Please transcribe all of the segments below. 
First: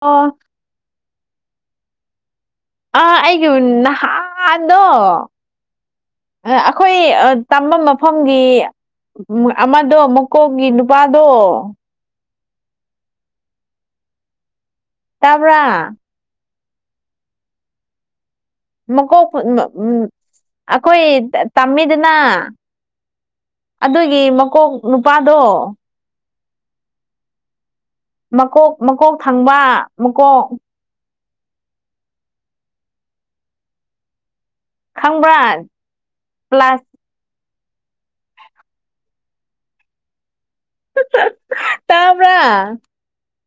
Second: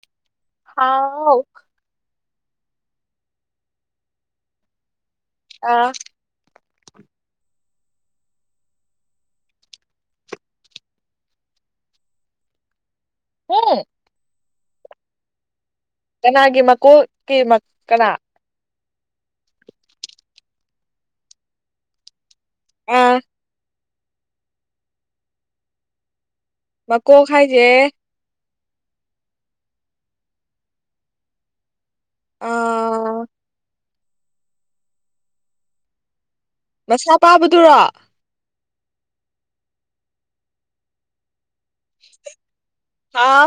ꯑꯣ ꯍꯥꯎ ꯑꯥ ꯑꯩꯒꯤ ꯅꯍꯥꯟꯗꯣ ꯑ ꯑꯩꯈꯣꯏ ꯇꯝꯕ ꯃꯐꯝꯒꯤ ꯑꯃꯗꯣ ꯃꯀꯣꯛꯒꯤ ꯅꯨꯄꯥꯗꯣ ꯎꯝ ꯇꯥꯕ꯭ꯔ ꯀꯅꯥꯒꯤ ꯃꯀꯨꯀꯤ ꯀꯅꯥ ꯃꯀꯣꯛ ꯑꯩꯈꯣꯏ ꯇꯝꯃꯤꯗꯅ ꯑꯥ ꯑꯗꯨꯒꯤ ꯃꯀꯣꯛ ꯅꯨꯄꯥꯗꯣ ꯃꯀꯣꯛ ꯍꯥꯏꯖꯦ ꯃꯀꯣꯛ ꯃꯀꯣꯛ ꯊꯪꯕ ꯃꯀꯣꯛ ꯑꯥꯥ ꯈꯪꯕ꯭ꯔꯥ ꯄ꯭ꯂꯥꯁ ꯃꯁꯥ ꯄꯥꯕꯗꯨꯔꯣ ꯇ꯭ꯕꯔꯥ ꯑꯥ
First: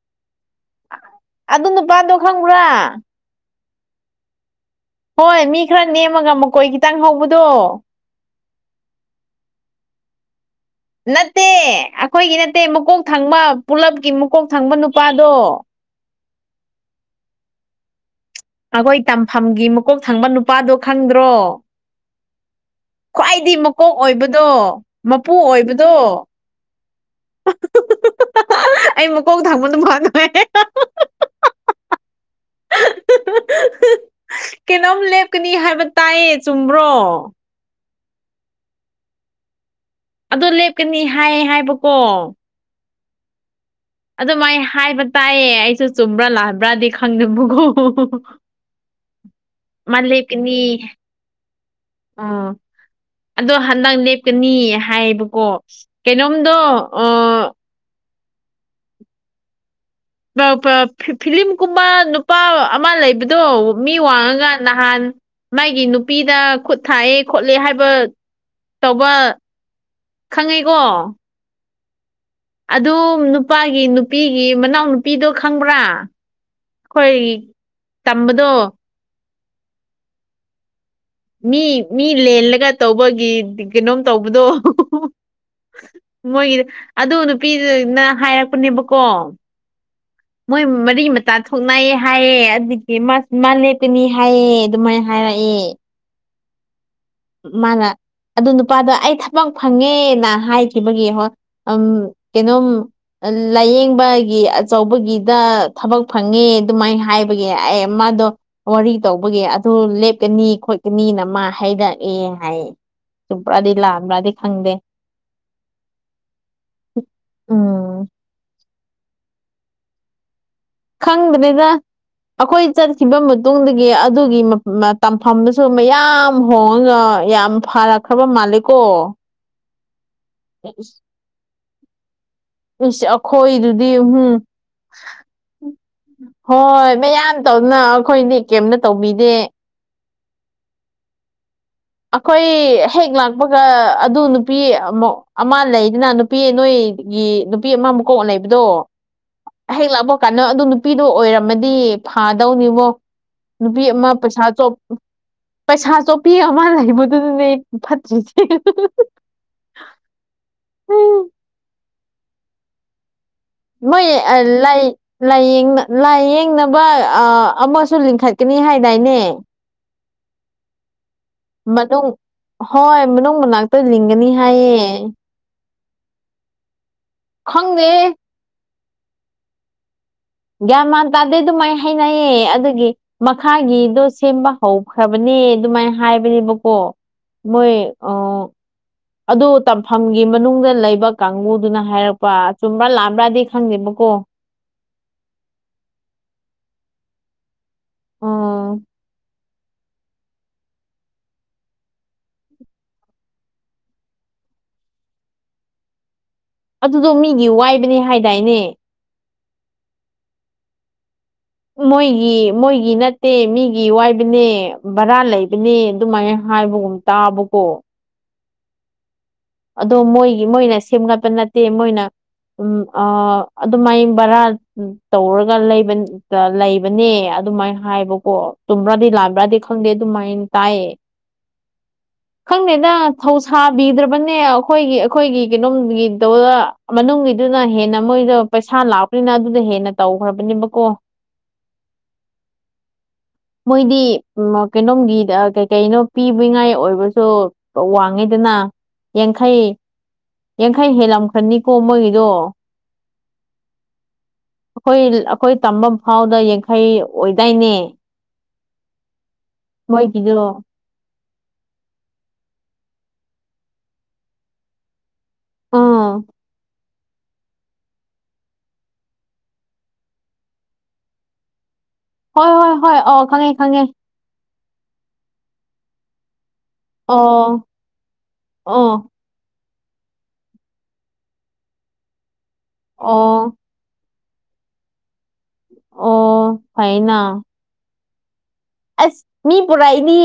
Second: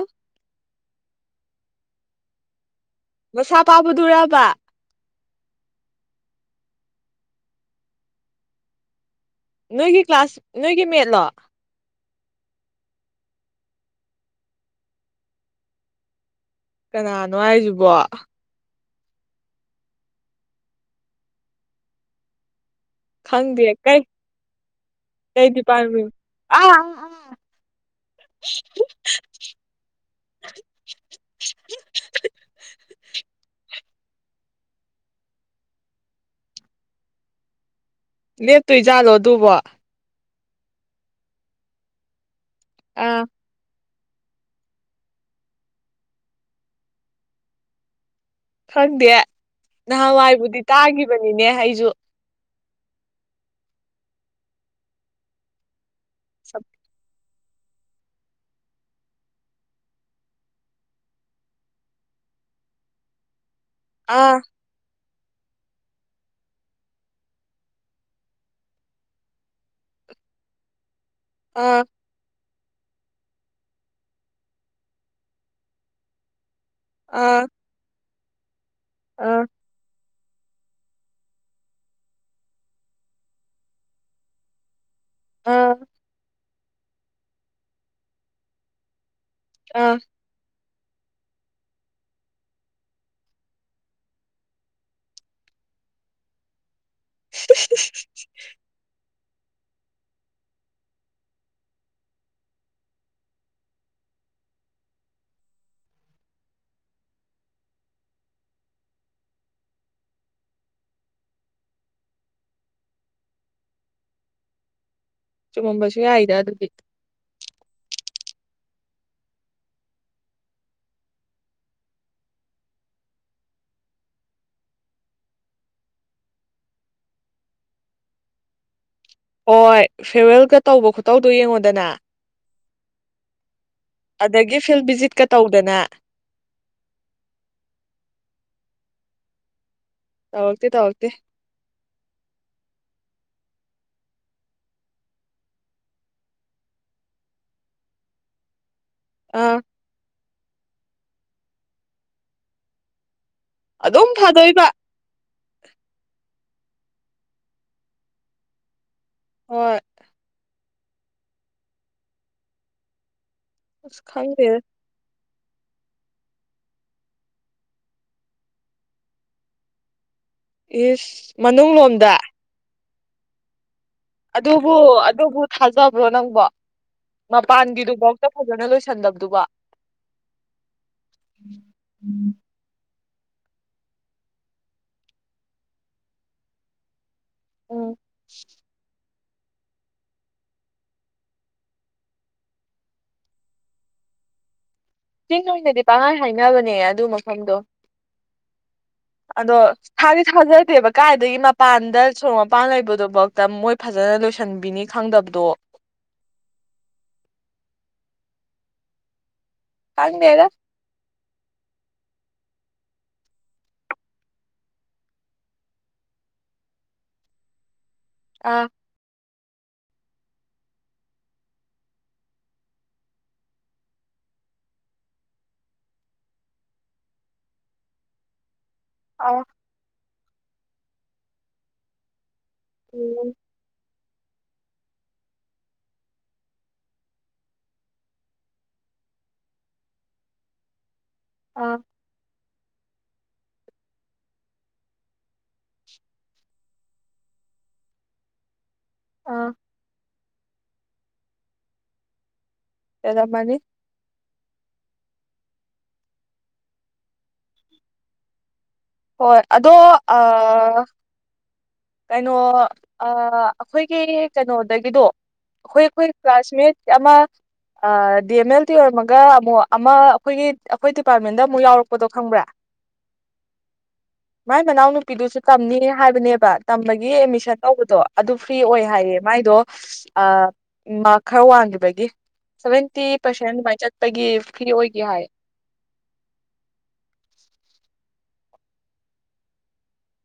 ꯑꯗꯨ ꯅꯨꯄꯥꯗꯣ ꯈꯪꯕ꯭ꯔꯥ ꯃꯁꯥ ꯄꯥꯕꯗꯨꯔꯕ ꯍꯣꯏ ꯃꯤ ꯈꯔ ꯅꯦꯝꯃꯒ ꯃꯀꯣꯏ ꯈꯤꯇꯪ ꯍꯧꯕꯗꯣ ꯅꯣꯏꯒꯤ ꯀ꯭ꯂꯥꯁ ꯅꯣꯏꯒꯤ ꯃꯦꯠꯂꯣ ꯅꯠꯇꯦ ꯑꯩꯈꯣꯏꯒꯤ ꯅꯠꯇꯦ ꯃꯀꯣꯛ ꯊꯪꯕ ꯄꯨꯂꯞꯀꯤ ꯃꯀꯣꯛ ꯊꯪꯕ ꯅꯨꯄꯥꯗꯣ ꯀꯅꯥꯅꯣ ꯍꯥꯏꯁꯤꯕꯣ ꯑꯩꯈꯣꯏ ꯇꯝꯐꯝꯒꯤ ꯃꯀꯣꯛ ꯊꯪꯕ ꯅꯨꯄꯥꯗꯣ ꯈꯪꯗ꯭ꯔꯣ ꯈ꯭ꯋꯥꯏꯗꯤ ꯈꯪꯗꯦ ꯃꯀꯣꯛ ꯀꯩ ꯑꯣꯏꯕꯗꯣ ꯃꯄꯨ ꯑꯣꯏꯕꯗꯣ ꯑ [inaudible] ꯑꯩ ꯃꯀꯣꯛ ꯊꯪꯕ ꯅꯨꯄꯥꯗꯨꯅꯦ ꯀꯩꯅꯣꯝ ꯂꯦꯞꯀꯅꯤ ꯍꯥꯏꯕ ꯇꯥꯏꯌꯦ ꯆꯨꯝꯕ꯭ꯔꯣ ꯂꯦꯞꯇꯣꯏꯖꯥꯠꯂꯣ ꯑꯗꯨꯕꯣ ꯑꯗꯨ ꯂꯦꯞꯀꯅꯤ ꯍꯥꯏ ꯍꯥꯏꯕꯀꯣ ꯑ ꯑꯗꯨꯃꯥꯏ ꯍꯥꯏꯕ ꯇꯥꯏꯌꯦ ꯑꯩꯁꯨ ꯆꯨꯝꯕ꯭ꯔꯥ ꯂꯥꯟꯕ꯭ꯔꯥꯗꯤ ꯈꯪꯅꯤꯡꯕꯀꯣ ꯈꯪꯗꯦ ꯅꯍꯥꯋꯥꯏꯕꯨꯗꯤ ꯇꯥꯒꯤꯕꯅꯤꯅꯦ ꯑꯩꯖꯨ ꯑꯥ ꯑꯗꯣ ꯍꯟꯗꯛ ꯂꯦꯞꯀꯅꯤ ꯍꯥꯏꯌꯦꯕꯀꯣ ꯀꯩꯅꯣꯝꯗꯣ ꯁꯞ- ꯑꯥ ꯕꯥꯞ ꯄꯥꯞ ꯐꯤ ꯐꯤꯂꯤꯝꯀꯨꯝꯃ ꯅꯨꯄꯥ ꯑꯃ ꯂꯩꯕꯗꯣ ꯃꯤ ꯑꯥ ꯋꯥꯡꯉꯒꯥ__ ꯅꯍꯥꯟ ꯃꯥꯒꯤ ꯅꯨꯄꯤꯗ ꯈꯨꯠ ꯊꯥꯏꯌꯦ ꯈꯣꯠꯂꯦ ꯍꯥꯏꯕꯥꯠ__ ꯇꯧꯕ ꯈꯪꯉꯦꯀꯣ ꯑꯥ ꯑꯗꯨ ꯅꯨꯄꯥꯒꯤ ꯅꯨꯄꯤꯒꯤ ꯃꯅꯥꯎ ꯅꯨꯄꯤꯗꯣ ꯈꯪꯕ꯭ꯔꯥ ꯑꯩꯈꯣꯏꯏ ꯑꯥ ꯇꯝꯕꯗꯣ ꯑꯥ ꯃꯤ ꯃꯤ ꯂꯦꯜꯂꯒ ꯇꯧꯕꯒꯤ ꯀꯩꯅꯣꯝ ꯇꯧꯕꯗꯣ ꯑꯥ ꯃꯣꯏꯒꯤ ꯑꯗꯨ ꯅꯨꯄꯤꯗꯨꯅ ꯍꯥꯏꯔꯛꯄꯅꯦꯕꯀꯣ ꯑꯥ ꯃꯣꯏ ꯃꯔꯤ ꯃꯇꯥ ꯊꯣꯛꯅꯩ ꯍꯥꯏꯌꯦ ꯑꯗꯨꯒꯤ ꯃꯥꯁꯨ ꯃꯥ ꯂꯦꯞꯀꯅꯤ ꯍꯥꯏꯌꯦ ꯑꯗꯨꯃꯥꯏ__ ꯍꯥꯏꯔꯛꯑꯦ ꯃꯥꯅ ꯑꯗꯨ ꯅꯨꯄꯥꯗ ꯑꯩ ꯊꯕꯛ ꯐꯪꯉꯦꯅ ꯍꯥꯏꯈꯤꯕꯒꯤ ꯍꯣꯏ ꯑꯝ ꯀꯩꯅꯣꯝ__ ꯑꯂꯥꯏꯌꯦꯡꯕꯒꯤ ꯑꯆꯧꯕꯒꯤꯗ ꯊꯕꯛ ꯐꯪꯉꯦ ꯑꯗꯨꯃꯥꯏꯅ ꯍꯥꯏꯕꯒꯤ ꯑꯩ ꯃꯥꯗꯣ ꯋꯥꯔꯤ ꯇꯧꯕꯒꯤ ꯑꯗꯨ ꯂꯦꯞꯀꯅꯤ ꯈꯣꯠꯀꯅꯤꯅ ꯃꯥ ꯍꯥꯏꯔꯛ__ ꯑꯦ ꯍꯥꯏꯌꯦ ꯆꯨꯝꯄ꯭ꯔꯥꯗꯤ ꯂꯥꯟꯕ꯭ꯔꯥꯗꯤ ꯈꯪꯗꯦ ꯆꯨꯝꯃꯝꯕꯁꯨ ꯌꯥꯏꯗ ꯑꯗꯨꯗꯤ ꯎꯝ ꯈꯪꯗ꯭ꯔꯦꯗ ꯑꯩꯈꯣꯏ ꯆꯠꯈꯤꯕ ꯃꯇꯨꯡꯗꯒꯤ ꯑꯗꯨꯒꯤ ꯃꯥ ꯃꯇꯝ ꯐꯝꯗꯨꯁꯨ ꯃꯌꯥꯝ ꯍꯣꯡꯉꯒ ꯌꯥꯝ ꯐꯥꯔꯥ ꯈ꯭ꯔꯕ ꯃꯥꯂꯦꯀꯣ ꯍꯣꯏ ꯐꯦꯌꯔꯋꯦꯜꯒ ꯇꯧꯕ ꯈꯨꯇꯧꯗꯣ ꯌꯦꯡꯉꯣꯗꯅ ꯏꯁ ꯑꯩꯈꯣꯏꯗꯨꯗꯤ ꯍꯨꯝ ꯑꯗꯒꯤ ꯐꯤꯜ ꯚꯤꯖꯤꯠꯀ ꯇꯧꯗꯅ ꯍꯣꯏ ꯃꯌꯥꯝ ꯇꯧꯅ ꯑꯩꯈꯣꯏꯗꯤ ꯀꯩꯝꯅ ꯇꯧꯕꯤꯗꯦ ꯇꯧꯋꯛꯇꯦ ꯇꯧꯋꯛꯇꯦ ꯑꯩꯈꯣꯏ ꯍꯦꯛ ꯂꯥꯛꯄꯒ ꯑꯗꯨ ꯅꯨꯄꯤ ꯃꯧ ꯑꯃ ꯂꯩꯗꯅ ꯅꯨꯄꯤ ꯅꯣꯏꯒꯤ ꯅꯨꯄꯤ ꯑꯃ ꯃꯀꯣꯛ ꯂꯩꯕꯗꯣ ꯑꯥ ꯍꯦꯛ ꯂꯥꯛꯄ ꯀꯥꯟꯗ ꯑꯗꯨ ꯅꯨꯄꯤꯗꯣ ꯑꯣꯏꯔꯝꯃꯗꯤ ꯐꯥꯗꯧꯅꯤꯕꯣ ꯅꯨꯄꯤ ꯑꯗꯨꯝ ꯑꯃ ꯄꯩꯁꯥ ꯐꯥꯗꯣꯏꯕ ꯆꯣꯞ ꯄꯩꯁꯥ ꯆꯣꯄꯤꯌꯥ ꯃꯥꯥ ꯂꯩꯕꯗꯨꯗꯅꯦ ꯐꯠꯇ꯭ꯔꯤꯁꯦ ꯍꯣꯏ ꯍꯩ ꯑꯁ ꯃꯣꯏ ꯑꯥ ꯈꯪꯗꯦꯗ ꯂꯩꯥ ꯂꯥꯏꯌꯦꯡꯅ ꯂꯥꯏꯌꯦꯡꯅꯕ ꯑꯥ ꯑꯃꯁꯨ ꯂꯤꯡꯈꯠꯀꯅꯤ ꯍꯥꯏꯗꯥꯏꯅꯦ ꯏꯁ ꯃꯅꯨꯡ ꯂꯣꯝꯗ ꯍꯣꯏ ꯃꯅꯨꯡ ꯃꯅꯥꯛꯇ ꯂꯤꯡꯒꯅꯤ ꯑꯗꯨꯕꯨ ꯍꯥꯏꯌꯦ ꯑꯗꯨꯕꯨ ꯊꯥꯖꯕ꯭ꯔꯣ ꯅꯪꯕꯣ ꯈꯪꯗꯦ ꯃꯄꯥꯟꯒꯤꯗꯨꯐꯥꯎꯇ ꯐꯖꯅ ꯂꯣꯏꯁꯟꯗꯕꯗꯨꯕꯣ ꯒ꯭ꯌꯥꯟ ꯃꯥꯟ ꯇꯥꯗꯦ ꯑꯗꯨꯃꯥꯏ ꯍꯅꯩꯌꯦ ꯑꯗꯨꯒꯤ ꯃꯈꯥꯒꯤꯗꯣ ꯁꯦꯝꯕ ꯍꯧꯈ꯭ꯔꯕꯅꯦ ꯑꯗꯨꯃꯥꯏ ꯍꯥꯏꯕꯅꯦꯕꯀꯣ ꯃꯣꯏ ꯎꯝ ꯑꯥ ꯑꯗꯨ ꯇꯝꯐꯝꯒꯤ ꯃꯅꯨꯡꯗ ꯂꯩꯕ ꯀꯥꯡꯕꯨꯗꯨꯅ ꯍꯥꯏꯔꯛꯄ ꯆꯨꯝꯕ꯭ꯔꯥ ꯂꯥꯛꯑꯝꯕ꯭ꯔꯥꯗꯤ ꯈꯪꯗꯦꯕꯀꯣ ꯆꯤꯟ ꯑꯣꯏꯅꯗꯤ ꯄꯥꯡꯒꯥꯏ ꯍꯥꯏꯅꯕꯅꯦ ꯑꯗꯨ ꯃꯐꯝꯗꯣ ꯑꯥ ꯑꯗꯣ ꯊꯥꯗꯤ ꯊꯥꯖꯗꯦꯕ ꯀꯥꯏꯗꯒꯤ ꯃꯄꯥꯟꯗ ꯁꯣꯔꯣꯛ ꯃꯄꯥꯟ ꯂꯩꯕꯗꯨꯐꯥꯎꯗ ꯃꯣꯏ ꯐꯖꯅ ꯂꯣꯏꯁꯟꯕꯤꯅꯤ ꯈꯪꯗꯕꯗꯣ ꯑꯗꯨꯗꯣ ꯃꯤꯒꯤ ꯋꯥꯏꯕꯅꯦ ꯍꯥꯏꯗꯥꯏꯅꯦ ꯈꯡꯗꯦꯗꯥ ꯃꯣꯏꯒꯤ ꯃꯣꯏꯒꯤ ꯅꯠꯇꯦ ꯃꯤꯒꯤ ꯋꯥꯏꯕꯅꯦ ꯕꯔꯥ ꯂꯩꯕꯅꯦ ꯑꯗꯨꯃꯥꯏꯅ ꯍꯥꯏꯕꯒꯨꯝ ꯇꯥꯕꯀꯣ ꯑꯥ ꯑꯗꯣ ꯃꯣꯏꯒꯤ ꯃꯣꯏꯅ ꯁꯦꯝꯒꯠꯄ ꯅꯠꯇꯦ ꯃꯣꯏꯅ ꯎꯝ ꯑ ꯑꯗꯨꯃꯥꯏ ꯕꯔꯥ ꯇꯧꯔꯒ ꯂꯩꯕꯅꯤ ꯂꯩꯕꯅꯦ ꯑꯗꯨꯃꯥꯏꯅ ꯍꯥꯏꯕꯀꯣ ꯆꯨꯝꯕꯔ꯭ꯗꯤ ꯑꯥ ꯂꯥꯛꯕ꯭ꯔꯗꯤ ꯈꯪꯗꯦ ꯑꯗꯨꯃꯥꯏꯅ ꯇꯥꯏꯌꯦ ꯈꯪꯗꯦꯗ ꯎꯝ ꯊꯧ ꯁꯥ ꯕꯗ꯭ꯔꯔꯕꯟ ꯑꯩꯈꯣꯏꯒꯤ ꯑꯩꯈꯣꯏꯒꯤ ꯀꯩꯅꯣꯝꯒꯤꯗꯣ ꯃꯅꯨꯡꯒꯤꯗꯨꯅ ꯍꯦꯟꯅ ꯃꯣꯏꯗ ꯄꯩꯁꯥ ꯂꯥꯛꯄ ꯄꯔꯤꯅꯥ ꯑꯗꯨꯗ ꯍꯦꯟꯅ ꯇꯧꯈ꯭ꯔꯕꯅꯦꯕꯀꯣ ꯑꯣ [unintelligible] ꯃꯣꯏꯗꯤ ꯎ ꯀꯩꯅꯣꯝꯒꯤ ꯀꯩ ꯀꯩꯅꯣ ꯄꯤꯕꯉꯥꯏ ꯑꯣꯏꯕꯁꯨ ꯋꯥꯡꯉꯩꯗꯅ ꯑꯥ ꯌꯥꯡꯈꯩ ꯌꯥꯡꯈꯩ ꯍꯦꯜꯂꯝꯈꯅꯤꯀꯣ ꯃꯣꯏꯒꯤꯗꯣ ꯍꯦꯟꯂꯝ ꯃꯅꯤ ꯑꯩꯈꯣꯏ ꯑꯩꯈꯣꯏ ꯇꯝꯕ ꯐꯥꯎꯗ ꯌꯥꯡꯈꯩ ꯑꯣꯏꯗꯥꯏꯅꯦ [unintelligible] ꯍꯣꯏ ꯑꯗꯣ ꯑ ꯃꯣꯏꯒꯤꯗꯣ ꯀꯩꯅꯣ ꯑꯥ ꯑꯩꯈꯣꯏꯒꯤ ꯀꯩꯅꯣꯗꯒꯤꯗꯣ ꯑꯩꯈꯣꯏ ꯑꯩꯈꯣꯏ ꯎꯝ ꯀ꯭ꯂꯥꯁꯃꯦꯠ ꯑꯃ ꯑꯥ ꯗꯤ ꯑꯦꯝ ꯑꯦꯜ ꯇꯤ ꯑꯣꯏꯔꯝꯃꯒ ꯑꯃꯨꯛ ꯑꯃ ꯑꯩꯈꯣꯏꯒꯤ ꯑꯩꯈꯣꯏ ꯗꯤꯄꯥꯔꯠꯃꯦꯟꯗ ꯑꯃꯨꯛ ꯌꯥꯎꯔꯛꯄ ꯍꯣꯏ ꯍꯣꯏ ꯍꯣꯏ ꯑ ꯈꯪꯉꯦ ꯈꯪꯉꯦ ꯃꯥꯏ ꯃꯅꯥꯎꯅ ꯅꯨꯄꯤꯗꯨꯁꯨ ꯇꯝꯅꯤ ꯍꯥꯏꯕꯅꯦꯕ ꯇꯝꯕꯒꯤ ꯑꯦꯠꯃꯤꯁꯟ ꯑꯣ ꯇꯧꯕꯗꯣ ꯑꯗꯨ ꯐ꯭ꯔꯤ ꯑꯣꯏ ꯑꯣ ꯍꯥꯏꯌꯦꯕ ꯃꯥꯏꯗꯣ ꯑꯥ ꯃꯥꯔꯛ ꯈꯔ ꯋꯥꯡꯈꯤꯕꯒꯤ ꯁꯚꯦꯟꯇꯤ ꯄꯔꯁꯦꯟ ꯑꯣ ꯑꯗꯨꯃꯥꯏꯅ ꯆꯠ ꯄꯥꯒꯤ ꯐ꯭ꯔꯤ ꯑꯣꯏꯒꯦ ꯍꯥꯏ ꯑꯣ ꯐꯩꯅ ꯑꯁ ꯃꯤ ꯄꯨꯔꯛꯏꯅꯤ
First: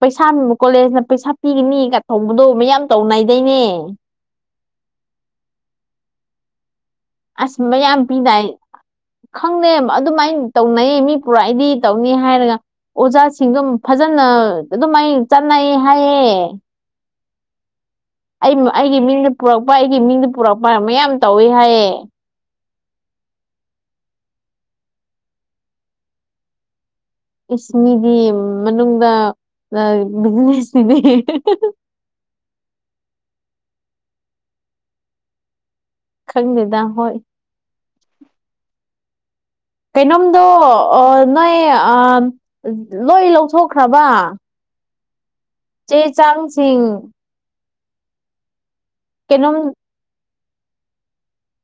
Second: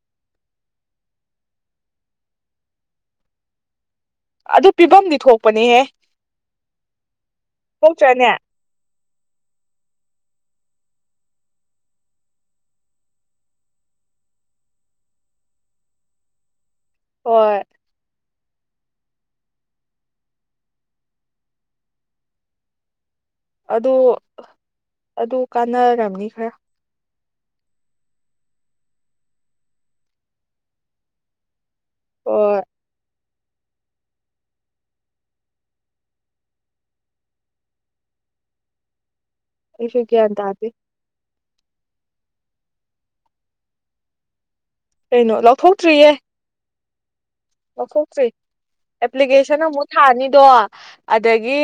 ꯄꯩꯁꯥ ꯀꯣꯂꯦꯖꯅ ꯄꯩꯁꯥ ꯄꯤꯒꯅꯤꯒ ꯊꯧꯕꯗꯣ ꯃꯌꯥꯝ ꯇꯧꯅꯥꯏꯗꯩꯅꯦ ꯑꯗꯨ ꯄꯤꯐꯝꯝꯗꯤ ꯊꯣꯛꯄꯅꯦꯍꯦ ꯑꯁ ꯃꯌꯥꯝ ꯊꯣꯛꯇ꯭ꯔꯅꯦ ꯄꯤꯗꯥꯏ ꯈꯪꯗꯦ ꯑꯗꯨꯃꯥꯏꯅ ꯇꯧꯅꯩꯌꯦ ꯃꯤ ꯄꯨꯔꯛꯑꯗꯤ ꯇꯧꯅꯤ ꯍꯥꯏꯔꯒ ꯑꯣꯖꯥꯁꯤꯡꯗꯨ ꯐꯖꯅ ꯑꯗꯨꯃꯥꯏ ꯆꯠꯅꯩ ꯍꯥꯏꯌꯦ ꯍꯣꯏ ꯑꯩ ꯑꯩꯒꯤ ꯃꯤꯡꯅ ꯄꯨꯔꯛꯄ ꯑꯩꯒꯤ ꯃꯤꯡꯅ ꯄꯨꯔꯛꯄ ꯃꯌꯥꯝ ꯇꯧꯋꯤ ꯍꯥꯏꯌꯦ ꯑꯗꯨ ꯑꯗꯨ ꯀꯥꯟꯅꯔꯝꯅꯤ ꯈꯔ ꯏꯁ ꯃꯤꯗꯤ ꯃꯅꯨꯡꯗ ꯕꯤꯖꯤꯅꯦꯁ ꯅꯤꯅꯦ ꯍꯣꯏ ꯈꯪꯗꯦꯗ ꯍꯣꯏ ꯑꯩꯁꯨ ꯒ꯭ꯌꯥꯟ ꯀꯩꯅꯣꯝꯗꯣ ꯇꯥꯗꯦ ꯑꯥ ꯅꯣꯏ ꯑꯥ ꯂꯣꯏꯟ ꯂꯧꯊꯣꯛꯈ꯭ꯔꯕ ꯀꯩꯅꯣ ꯂꯧꯊꯣꯛ ꯆꯦ ꯆꯥꯡ ꯁꯤꯡ ꯂꯧꯊꯣꯛꯇ꯭ꯔꯤ ꯀꯩꯅꯣꯝ ꯑꯦꯄ꯭ꯂꯤꯀꯦꯁꯟ ꯑꯃꯨꯛ ꯊꯥꯅꯤꯗꯣ ꯑꯗꯥꯒꯤ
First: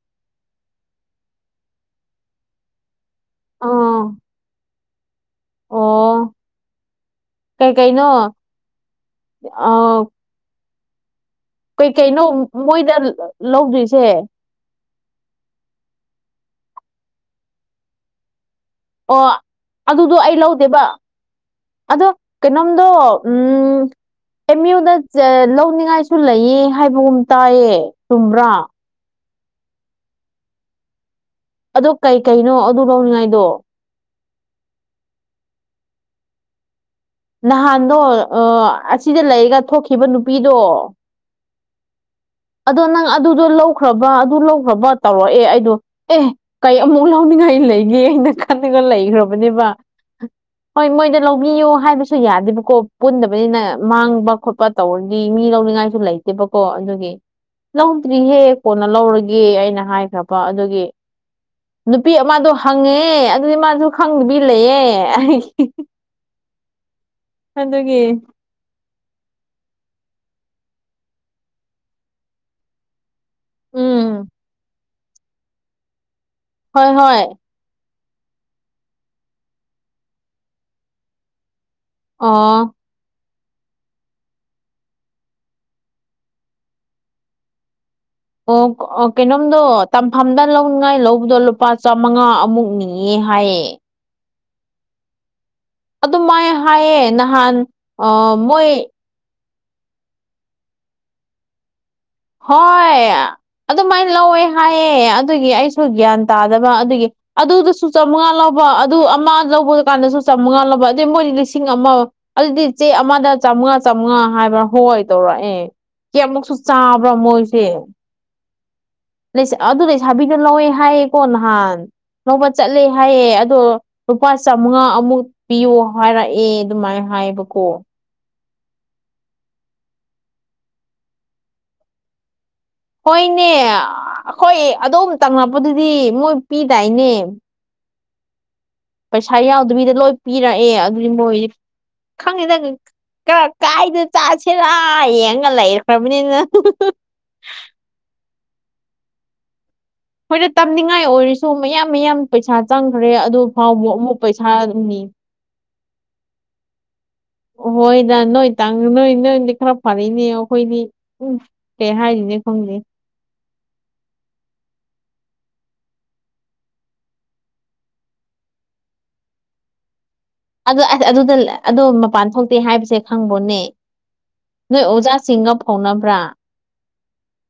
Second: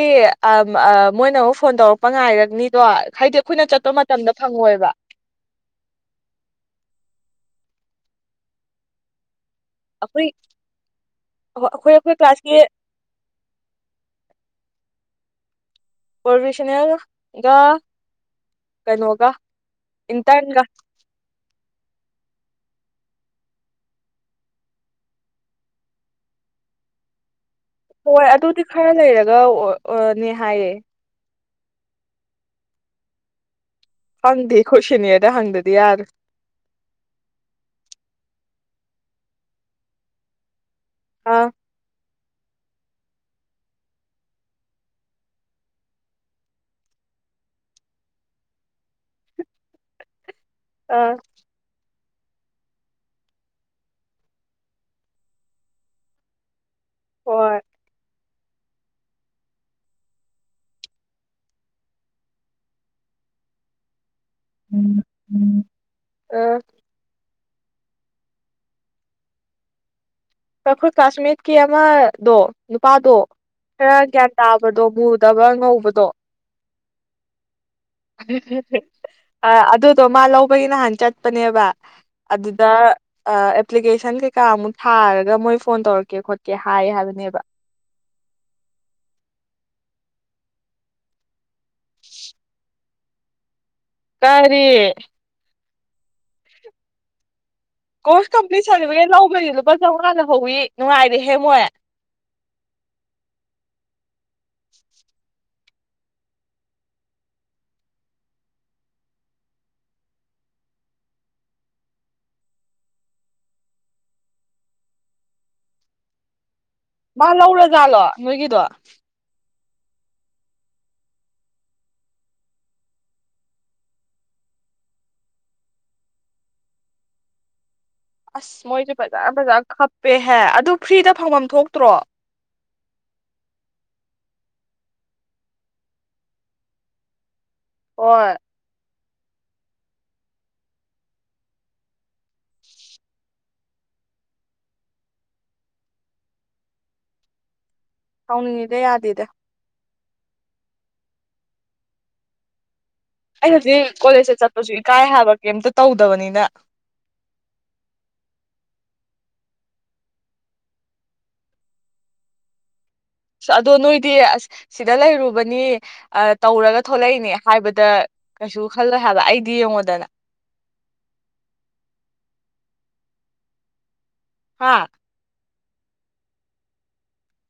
ꯑꯥ ꯃꯣꯏꯅ ꯑꯃꯨꯛ ꯐꯣꯟ ꯇꯧꯔꯛꯄ ꯉꯥꯏꯔꯅꯤꯗꯣ ꯍꯥꯏꯗꯤ ꯑꯩꯈꯣꯏꯅ ꯆꯠꯄ ꯑꯥ ꯃꯇꯝꯗ ꯐꯪꯉꯣꯏꯕ ꯑꯣ ꯀꯩ ꯀꯩꯅꯣ ꯑꯥ [unintelligible] ꯑꯩꯈꯣꯏ ꯀꯩꯀꯩꯅꯣ ꯀ꯭ꯂꯥꯁꯀꯤ ꯃꯣꯏꯗ ꯂꯧꯗꯣꯏꯁꯦ ꯄ꯭ꯔꯣꯕꯤꯁꯅꯦꯜꯒ ꯑꯣ ꯑꯗꯨꯗꯣ ꯑꯩ ꯏꯟꯇꯔꯟꯒ ꯂꯧꯗꯦꯕ ꯑꯗꯣ ꯀꯩꯅꯣꯝꯗꯣ ꯎꯝ ꯑꯦꯝ꯬ꯌꯨꯗ ꯂꯧꯅꯤꯡꯉꯥꯏꯁꯨ ꯂꯩꯌꯦ ꯍꯥꯏꯕꯒꯨꯝ ꯇꯥꯏꯌꯦ ꯍꯣꯏ ꯆꯨꯝꯕ꯭ꯔꯥ ꯑꯗꯨꯗꯤ ꯈꯔ ꯂꯩꯔꯒꯅꯦ ꯑꯥꯅꯦ ꯍꯥꯏꯌꯦ ꯑꯗꯨ ꯀꯩ ꯀꯩꯅꯣ ꯑꯗꯨ ꯂꯧꯅꯤꯡꯉꯥꯏꯗꯣ ꯍꯪꯗ ꯑꯈꯣꯏ ꯁꯦꯅꯤꯌꯔꯗ ꯍꯪꯗ꯭ꯔꯗꯤ ꯌꯥꯔꯣ ꯅꯍꯥꯟꯗꯣ ꯑꯥ ꯑꯁꯤꯗ ꯂꯩꯔꯒ ꯊꯣꯛꯈꯤꯕ ꯅꯨꯄꯤꯗꯣ ꯑꯥ ꯑꯗꯣ ꯅꯪ ꯑꯗꯨꯗꯣ ꯂꯧꯈ꯭ꯔꯕ ꯑꯗꯨ ꯂꯧꯈ꯭ꯔꯕ ꯇꯧꯔꯛꯑꯦ ꯑꯩꯗꯣ ꯑꯦ ꯀꯩ ꯑꯃꯨꯛ ꯂꯧꯅꯤꯡꯉꯥꯏ ꯂꯩꯒꯦ ꯍꯥꯏꯅ ꯈꯟꯔꯒ ꯂꯩꯒ꯭ꯔꯕꯅꯦꯕ ꯍꯣꯏ ꯑꯥ ꯃꯣꯏꯗ ꯂꯧꯕꯤꯌꯨ ꯍꯥꯏꯕꯁꯤ ꯁꯨ ꯌꯥꯗꯦꯕꯀꯣ ꯄꯨꯟꯗꯕꯅꯤꯅ ꯃꯥꯡꯕ ꯈꯣꯠꯄ ꯇꯧꯔꯗꯤ ꯃꯤ ꯂꯧꯅꯤꯡꯉꯥꯏꯁꯨ ꯂꯩꯇꯦꯕꯀꯣ ꯑꯗꯨ ꯍꯣꯏ ꯂꯧꯗ꯭ꯔꯤꯍꯦ ꯀꯣꯟꯅ ꯂꯧꯔꯒꯦ ꯑꯩꯅ ꯍꯥꯏꯈ꯭ꯔꯕ ꯑꯗꯨꯒꯤ ꯅꯨꯄꯤ ꯑꯃꯗꯣ ꯍꯪꯉꯦ ꯑꯗꯨꯗꯤ ꯃꯥꯁꯨ ꯈꯪꯗꯕꯤ ꯂꯩꯌꯦ ꯑꯩ ꯎꯝ ꯑꯥ ꯑꯗꯨꯒꯤ ꯑꯈꯣꯏ ꯀꯥꯁꯃꯤꯠꯀꯤ ꯑꯃꯗꯣ ꯅꯨꯄꯥꯗꯣ ꯈꯔ ꯎꯝ ꯒ꯭ꯌꯥꯟ ꯇꯥꯕꯗꯣ ꯃꯨꯗꯕ ꯉꯧꯕꯗꯣ ꯍꯣꯏ ꯍꯣꯏ ꯑꯥ ꯑꯗꯨꯗꯣ ꯃꯥ ꯂꯧꯕꯒꯤ ꯅꯍꯥꯟ ꯆꯠꯄꯅꯦꯕ ꯑꯣ ꯑꯗꯨꯗ ꯑꯥ ꯑꯦꯄ꯭ꯂꯤꯀꯦꯁꯟ ꯀꯩꯀꯥꯃꯨꯛ ꯊꯥꯔ ꯒ ꯃꯣꯏ ꯐꯣꯟ ꯇꯧꯔꯛꯀꯦ ꯈꯣꯠꯀꯦ ꯍꯥꯏ ꯍꯥꯏꯕꯅꯦꯕ ꯑꯣ ꯀꯩꯅꯣꯝꯗꯣ ꯇꯝꯐꯝꯗ ꯂꯧꯅꯤꯡꯉꯥꯏ ꯂꯧꯕꯗꯣ ꯂꯨꯄꯥ ꯆꯥꯃꯉꯥ ꯑꯃꯨꯛ ꯅꯤ ꯅꯤꯌꯦ ꯍꯥꯏꯌꯦ ꯀꯔꯤ ꯑꯗꯨ ꯃꯥꯏ ꯍꯥꯏꯌꯦ ꯅꯍꯥꯟ ꯀꯣꯔꯁ ꯑꯥ ꯀꯝꯄ꯭ꯂꯤꯠ ꯃꯣꯏ ꯁꯥꯔꯇꯤꯐꯤꯀꯦꯠ ꯂꯧꯕꯒꯤ ꯂꯨꯄꯥ ꯆꯥꯝꯃꯉꯥ ꯂꯧ ꯍꯧꯋꯤ ꯅꯨꯡꯉꯥꯏꯔꯦꯍꯦ ꯃꯣꯏ ꯍꯣꯏ ꯑꯗꯨꯃꯥꯏꯟ ꯂꯧꯋꯦ ꯍꯥꯏꯌꯦ ꯑꯗꯨꯒꯤ ꯑꯩꯁꯨ ꯒ꯭ꯌꯥꯟ ꯇꯥꯗꯕ ꯑꯗꯨꯒꯤ ꯑꯗꯨꯗꯁꯨ ꯆꯥꯝꯃꯉꯥ ꯂꯧꯕ ꯑꯗꯨ ꯑꯃ ꯂꯧꯕ ꯀꯥꯟꯗꯁꯨ ꯆꯥꯝꯃꯉꯥ ꯂꯧꯕ ꯑꯗꯩ ꯃꯣꯏꯗꯤ ꯂꯤꯁꯤꯡ ꯑꯃ ꯑꯗꯨꯗꯤ ꯆꯦ ꯑꯃꯗ ꯆꯥꯝꯃꯉꯥ ꯆꯥꯝꯃꯉꯥ ꯍꯥꯏꯕ꯭ꯔꯥ ꯍꯣꯏ ꯇꯧꯔꯛꯑꯦ ꯀꯌꯥꯝꯃꯨꯛꯁꯨ ꯆꯥ ꯃꯥ ꯂꯧꯔ ꯖꯥꯠꯂꯣ ꯅꯣꯏꯒꯤꯗꯣ ꯑꯗꯨ ꯂꯩꯁꯥꯕꯤꯗꯨ ꯂꯧꯋꯦ ꯍꯥꯏꯌꯦ ꯀꯣ ꯅꯍꯥꯟ ꯂꯧꯕ ꯆꯠꯂꯦ ꯍꯥꯏꯌꯦ ꯑꯗꯣ ꯂꯨꯄꯥ ꯆꯃꯉꯥ ꯑꯃꯨꯛ ꯄꯤꯌꯣ ꯍꯥꯏꯔꯛꯑꯦ ꯑꯗꯨꯃꯥꯏꯟ ꯍꯥꯏꯕ ꯀꯣ ꯑꯁ ꯃꯣꯏꯖꯨ ꯐꯖ ꯐꯖꯅ ꯈꯞꯄꯦꯍꯦ ꯑꯗꯨ ꯐ꯭ꯔꯤꯗ ꯐꯪꯐꯝ ꯊꯣꯛꯇ꯭ꯔꯣ ꯍꯣꯏꯅꯦ ꯑꯩꯈꯣꯏ ꯑꯗꯣꯝ ꯇꯪꯉꯛꯄꯗꯨꯗꯤ ꯃꯣꯏ ꯄꯤꯗꯥꯏꯅꯦ ꯍ‌ꯣꯏ ꯄꯩꯁꯥ ꯌꯥꯎꯗꯕꯤꯗ ꯂꯣꯏ ꯄꯤꯔꯛꯑꯦ ꯑꯗꯨꯗꯤ ꯃꯣꯏ [unintelligible] ꯈꯔ ꯀꯥꯏꯗ ꯆꯥꯁꯤꯔꯥ ꯌꯦꯡꯉ ꯂꯩꯈ꯭ꯔꯕꯅꯤꯅ ꯁꯥꯎꯅꯤꯡꯉꯤꯗ ꯌꯥꯗ‌ꯦꯗ ꯍꯣꯏꯗ ꯇꯝꯅꯤꯡꯉꯥꯏ ꯑꯣꯏꯔꯁꯨ ꯃꯌꯥꯝ ꯃꯌꯥꯝ ꯄꯩꯁꯥ ꯆꯪꯈ꯭ꯔꯦ ꯑꯗꯨ ꯑꯩ ꯐꯥꯎꯕ ꯍꯧꯖꯤꯛ ꯑꯃꯨꯛ ꯀꯣꯂꯦꯖꯇ ꯄꯩꯁꯥ ꯆꯠꯄꯁꯨ ꯅꯤ ꯏꯀꯥꯏ ꯍꯥꯏꯕ ꯀꯩꯝꯇ ꯇꯧꯗꯕꯅꯤꯅ ꯍꯣꯏꯗ ꯅꯣꯏ ꯇꯪ ꯅꯣꯏ ꯅꯣꯏꯗꯤ ꯈꯔ ꯐꯔꯅꯦ ꯑꯩꯈꯣꯏꯗꯤ ꯎꯝ ꯀꯩ ꯍꯥꯏꯔꯤꯅꯦ ꯈꯪꯗꯦ ꯑꯗꯣ ꯅꯣꯏꯗꯤ ꯑꯁ ꯁꯤꯗ ꯂꯩꯔꯨꯕꯅꯤ ꯇꯧꯔꯒ ꯊꯣꯛꯂꯛꯏꯅꯦ ꯍꯥꯏꯕꯗ ꯀꯩꯁꯨ ꯈꯜꯂꯣꯏ ꯍꯥꯏꯕ ꯑꯩꯗꯤ ꯌꯦꯡꯉꯣꯗꯅ ꯑꯗꯨ ꯑꯗꯨꯗ ꯑꯗꯣ ꯃꯄꯥꯟ ꯊꯣꯛꯇꯦ ꯍꯥꯏꯕꯁꯦ ꯈꯪꯕꯣꯅꯦ ꯅꯣꯏ ꯍꯥ ꯑꯣꯖꯥꯁꯤꯡꯒ ꯐꯥꯎꯅꯕ꯭ꯔꯥ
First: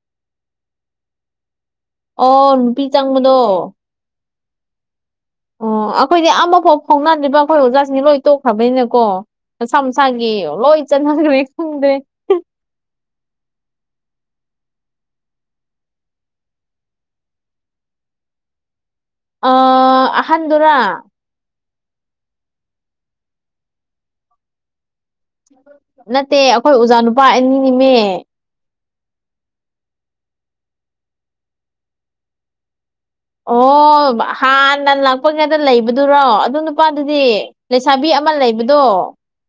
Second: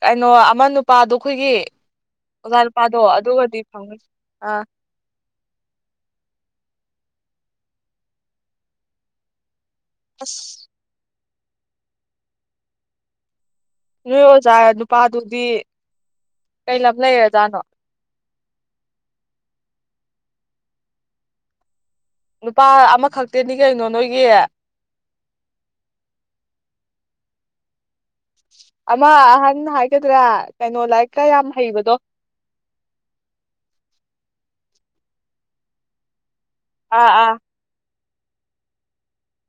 ꯀꯩꯅꯣ ꯑꯃ ꯅꯨꯄꯥꯗꯣ ꯑꯩꯈꯣꯏꯒꯤ ꯑꯣ ꯑꯣꯖꯥ ꯅꯨꯄꯤ ꯅꯨꯄꯥꯗꯣ ꯆꯪꯕꯗꯣ ꯑꯗꯨꯒꯗꯤ [unintelligible] ꯑꯣ ꯑꯩꯈꯣꯏꯗꯤ ꯑꯃꯐꯥꯎ ꯐꯥꯎꯅꯗ꯭ꯔꯤꯕ ꯑꯩꯈꯣꯏ ꯑꯣꯖꯥꯁꯤꯡꯁꯤ ꯂꯣꯏ ꯇꯣꯛꯈ꯭ꯔꯕꯅꯤꯅꯀꯣ ꯃꯁꯥ ꯃꯁꯥꯒꯤ ꯑꯁ ꯂꯣꯏ ꯆꯠꯅꯒ꯭ꯔꯦ ꯈꯪꯗꯦ ꯅꯣꯏ ꯑꯣꯖꯥ ꯅꯨꯄꯥꯗꯨꯗꯤ ꯀꯩ ꯂꯝ ꯂꯩꯔ ꯖꯥꯅꯣ ꯑ ꯑꯍꯟꯗꯨꯔꯥ ꯅꯨꯄꯥ ꯑꯃꯈꯛꯇꯅꯤ ꯀꯩꯅꯣ ꯅꯣꯏꯒꯤ ꯅꯠꯇꯦ ꯑꯩꯈꯣꯏ ꯑꯣꯖꯥ ꯅꯨꯄꯥ ꯑꯅꯤ ꯅꯦꯃꯤ ꯑꯃ ꯑꯍꯟ ꯍꯥꯏꯒꯗ꯭ꯔꯥ ꯀꯩꯅꯣ ꯂꯥꯏꯔꯤꯛꯀ ꯌꯥꯝ ꯍꯩꯕꯗꯣ ꯑꯣ ꯍꯥꯟꯅ ꯂꯥꯛꯄ ꯉꯩꯗ ꯂꯩꯕꯗꯨꯔꯣ ꯑꯗꯨ ꯑꯥ ꯅꯨꯄꯥꯗꯨꯗꯤ ꯑꯥ ꯂꯩꯁꯥꯕꯤ ꯑꯃ ꯂꯩꯕꯗꯣ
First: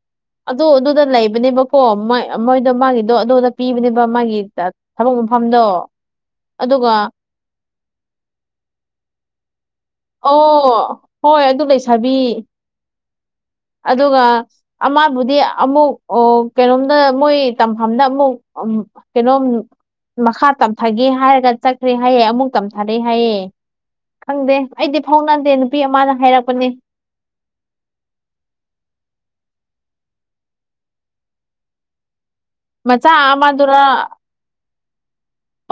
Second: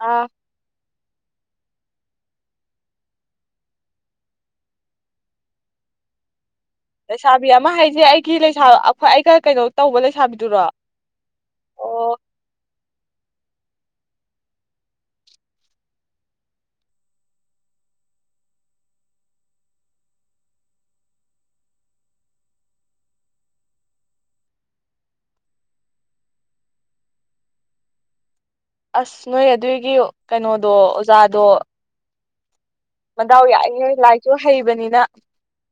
ꯑ ꯑꯗꯨ ꯑꯗꯨꯗ ꯂꯩꯕꯅꯦꯕꯀꯣ ꯃꯣꯏ ꯃꯣꯏꯗꯣ ꯃꯥꯒꯤꯗꯣ ꯑꯗꯨꯗ ꯄꯤꯕꯅꯦꯕ ꯃꯥꯒꯤ ꯊꯕꯛ ꯃꯐꯝꯗꯣ ꯑꯗꯨꯒ ꯂꯩꯁꯥꯕꯤ ꯑꯃ ꯍꯥꯏꯁꯦ ꯑꯩꯒꯤ ꯂꯩꯁꯥ ꯑꯩꯈꯣꯏ ꯑꯩꯒ ꯀꯩꯅꯣ ꯇꯧꯕ ꯂꯩꯁꯥꯕꯤꯗꯨꯔꯣ ꯑꯣ ꯍꯣꯏ ꯑꯗꯨ ꯂꯩꯁꯥꯕꯤ ꯑꯣ ꯑꯗꯨꯒ ꯑꯃꯕꯨꯗꯤ ꯑꯃꯨꯛ ꯑꯣ ꯀꯩꯅꯣꯝꯗ ꯃꯣꯏ ꯇꯝꯐꯝꯗ ꯑꯃꯨꯛ ꯀꯩꯅꯣꯝ ꯃꯈꯥ ꯇꯝꯊꯒꯦ ꯍꯥꯏꯔꯒ ꯆꯠꯈ꯭ꯔꯦ ꯍꯥꯏꯌꯦ ꯑꯃꯨꯛ ꯇꯝꯊꯔꯦ ꯍꯥꯏꯌꯦ ꯈꯪꯗꯦ ꯑꯩꯗꯤ ꯐꯥꯎꯅꯗꯦ ꯅꯨꯄꯤ ꯑꯃꯅ ꯍꯥꯏꯔꯛꯄꯅꯦ ꯑꯁ ꯅꯣꯏ ꯑꯗꯨꯒꯤ ꯀꯩꯅꯣꯗꯣ ꯑꯣꯖꯥꯗꯣ ꯃꯆꯥ ꯃꯗꯥꯎ ꯑꯃꯗꯨꯔ ꯌꯥꯏꯍꯦ ꯂꯥꯏꯔꯤꯁꯨ ꯍꯩꯕꯅꯤꯅ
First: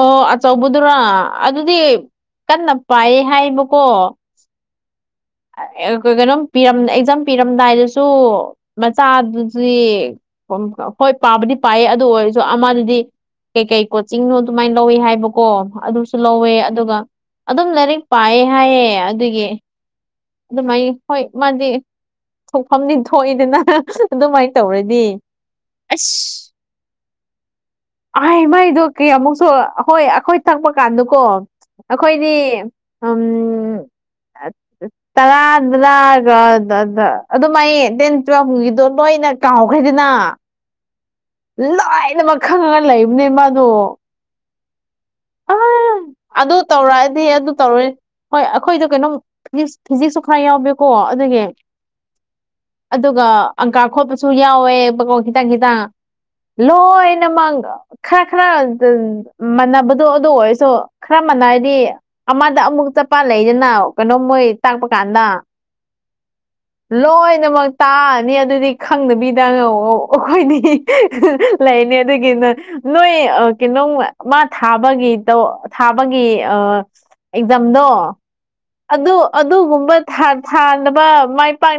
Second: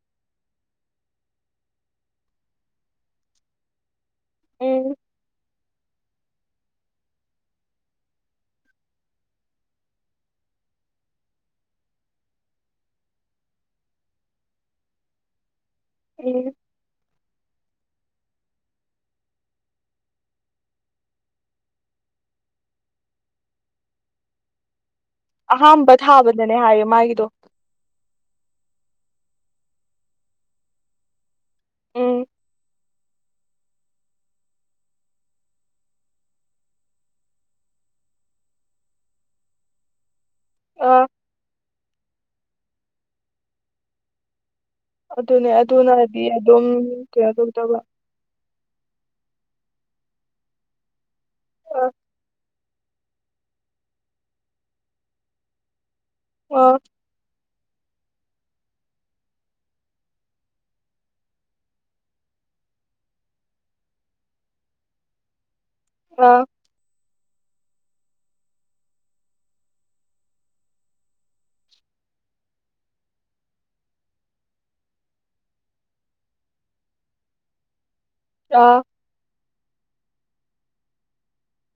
ꯑꯣ ꯑꯆꯧꯕꯗꯨꯔ ꯑꯗꯨꯗꯤ ꯀꯟꯅ ꯄꯥꯏ ꯍꯥꯏꯕꯀꯣ ꯎꯝ ꯀꯩꯅꯣꯝ ꯄꯤꯔꯝ ꯑꯦꯛꯖꯥꯝ ꯄꯤꯔꯝꯗꯥꯏꯗꯁꯨ ꯃꯆꯥꯗꯨꯗꯤ ꯍꯣꯏ ꯄꯥꯕꯗꯤ ꯄꯥꯏꯌꯦ ꯑꯗꯨ ꯑꯣꯏꯔꯁꯨ ꯑꯃꯗꯗꯤ ꯀꯩꯀꯩ ꯀꯣꯆꯤꯡꯅꯣ ꯁꯨꯃꯥꯏꯅ ꯂꯧꯋꯦ ꯍꯥꯏꯕꯀꯣ ꯑꯗꯨꯁꯨ ꯂꯧꯋꯦ ꯎꯝ ꯑꯗꯨꯒ ꯑꯗꯨꯝ ꯂꯥꯏꯔꯤꯛ ꯄꯥꯏꯌꯦ ꯍꯥꯏꯌꯦ ꯑꯗꯨꯒꯤ ꯑꯗꯨꯃꯥꯏꯅ ꯍꯣꯏ ꯃꯥꯗꯤ ꯊꯣꯛꯐꯝꯗꯤ ꯊꯣꯛꯏꯗꯅ ꯑꯗꯨꯃꯥꯏꯅ ꯇꯧꯔꯗꯤ ꯑꯍꯥꯝꯕ ꯑꯁ ꯊꯥꯕꯗꯅꯦ ꯍꯥꯏꯌꯦ ꯃꯥꯒꯤꯗꯣ ꯑꯥꯏ ꯃꯥꯏꯗꯣ ꯀꯤꯌꯥꯝꯃꯨꯛꯁꯨ ꯍꯣꯏ ꯑꯩꯈꯣꯏ ꯊꯛꯄ ꯀꯥꯟꯗꯀꯣ ꯎꯝ ꯑꯩꯈꯣꯏꯗꯤ ꯑꯝ ꯇꯔꯥꯗꯔꯥꯒ ꯗꯗ ꯑꯗꯨꯝ ꯑꯩ ꯇꯦꯟ ꯇꯨꯋꯦꯜꯐꯒꯤꯗꯣ ꯂꯣꯏꯅ ꯀꯥꯎꯈ꯭ꯔꯦꯗꯅ ꯑ ꯂꯣꯏꯅꯃꯛ ꯈꯪꯉꯒ ꯂꯩꯕꯅꯦ ꯃꯥꯗꯣ ꯑꯗꯨꯅꯦ ꯑ ꯑꯗꯨꯅꯗꯤ ꯑꯗꯨ ꯑꯗꯨꯝ ꯇꯧꯔꯛꯑꯗꯤ ꯀꯩꯅꯣ ꯑꯗꯨ ꯇꯧꯗꯕ ꯇꯧꯔꯣꯏ ꯍꯣꯏ ꯑꯈꯣꯏꯗꯣ ꯀꯩꯅꯣꯝ ꯐꯤꯖꯤꯁ ꯐꯤꯖꯤꯛꯁꯁꯨ ꯈꯔ ꯌꯥꯎꯕꯦꯀꯣ ꯑꯗꯒꯤ ꯑ ꯑꯗꯨꯒ ꯑꯪꯀꯥ ꯈꯣꯠꯄꯁꯨ ꯌꯥꯎꯋꯦ ꯕꯀꯣ ꯈꯤꯇꯪ ꯈꯤꯇꯪ ꯑ ꯂꯣꯏꯅꯃꯛ ꯈꯔ ꯈꯔ ꯃꯥꯟꯅꯕ ꯗꯣ ꯑꯗꯣ ꯑꯣꯏꯔꯁꯨ ꯈꯔꯃꯅꯩꯗꯤ ꯑꯃꯗ ꯑꯃꯨꯛ ꯆꯄꯥ ꯂꯩꯗꯅ ꯀꯩꯅꯣ ꯃꯣꯏ ꯇꯥꯛꯄ ꯀꯥꯟꯗ ꯑ ꯂꯣꯏꯅꯃꯛ ꯇꯥꯔꯅꯤ ꯑꯗꯨꯗꯤ ꯈꯪꯗꯕꯤꯗ ꯑꯈꯣꯏꯗꯤ ꯂꯩꯅꯦ ꯑꯗꯨꯒꯤ ꯅ ꯅꯣꯏ ꯀꯩꯅꯣ ꯃꯥ ꯊꯥꯕꯒꯤ ꯇꯣ ꯊꯥꯕꯒꯤ ꯑ ꯑꯦꯛꯖꯥꯝꯗꯣ ꯑ ꯑꯗꯨ ꯑꯗꯨꯒꯨꯝꯕ ꯊꯥ ꯊꯥꯟꯗꯕ ꯃꯥꯏ ꯄꯥꯛ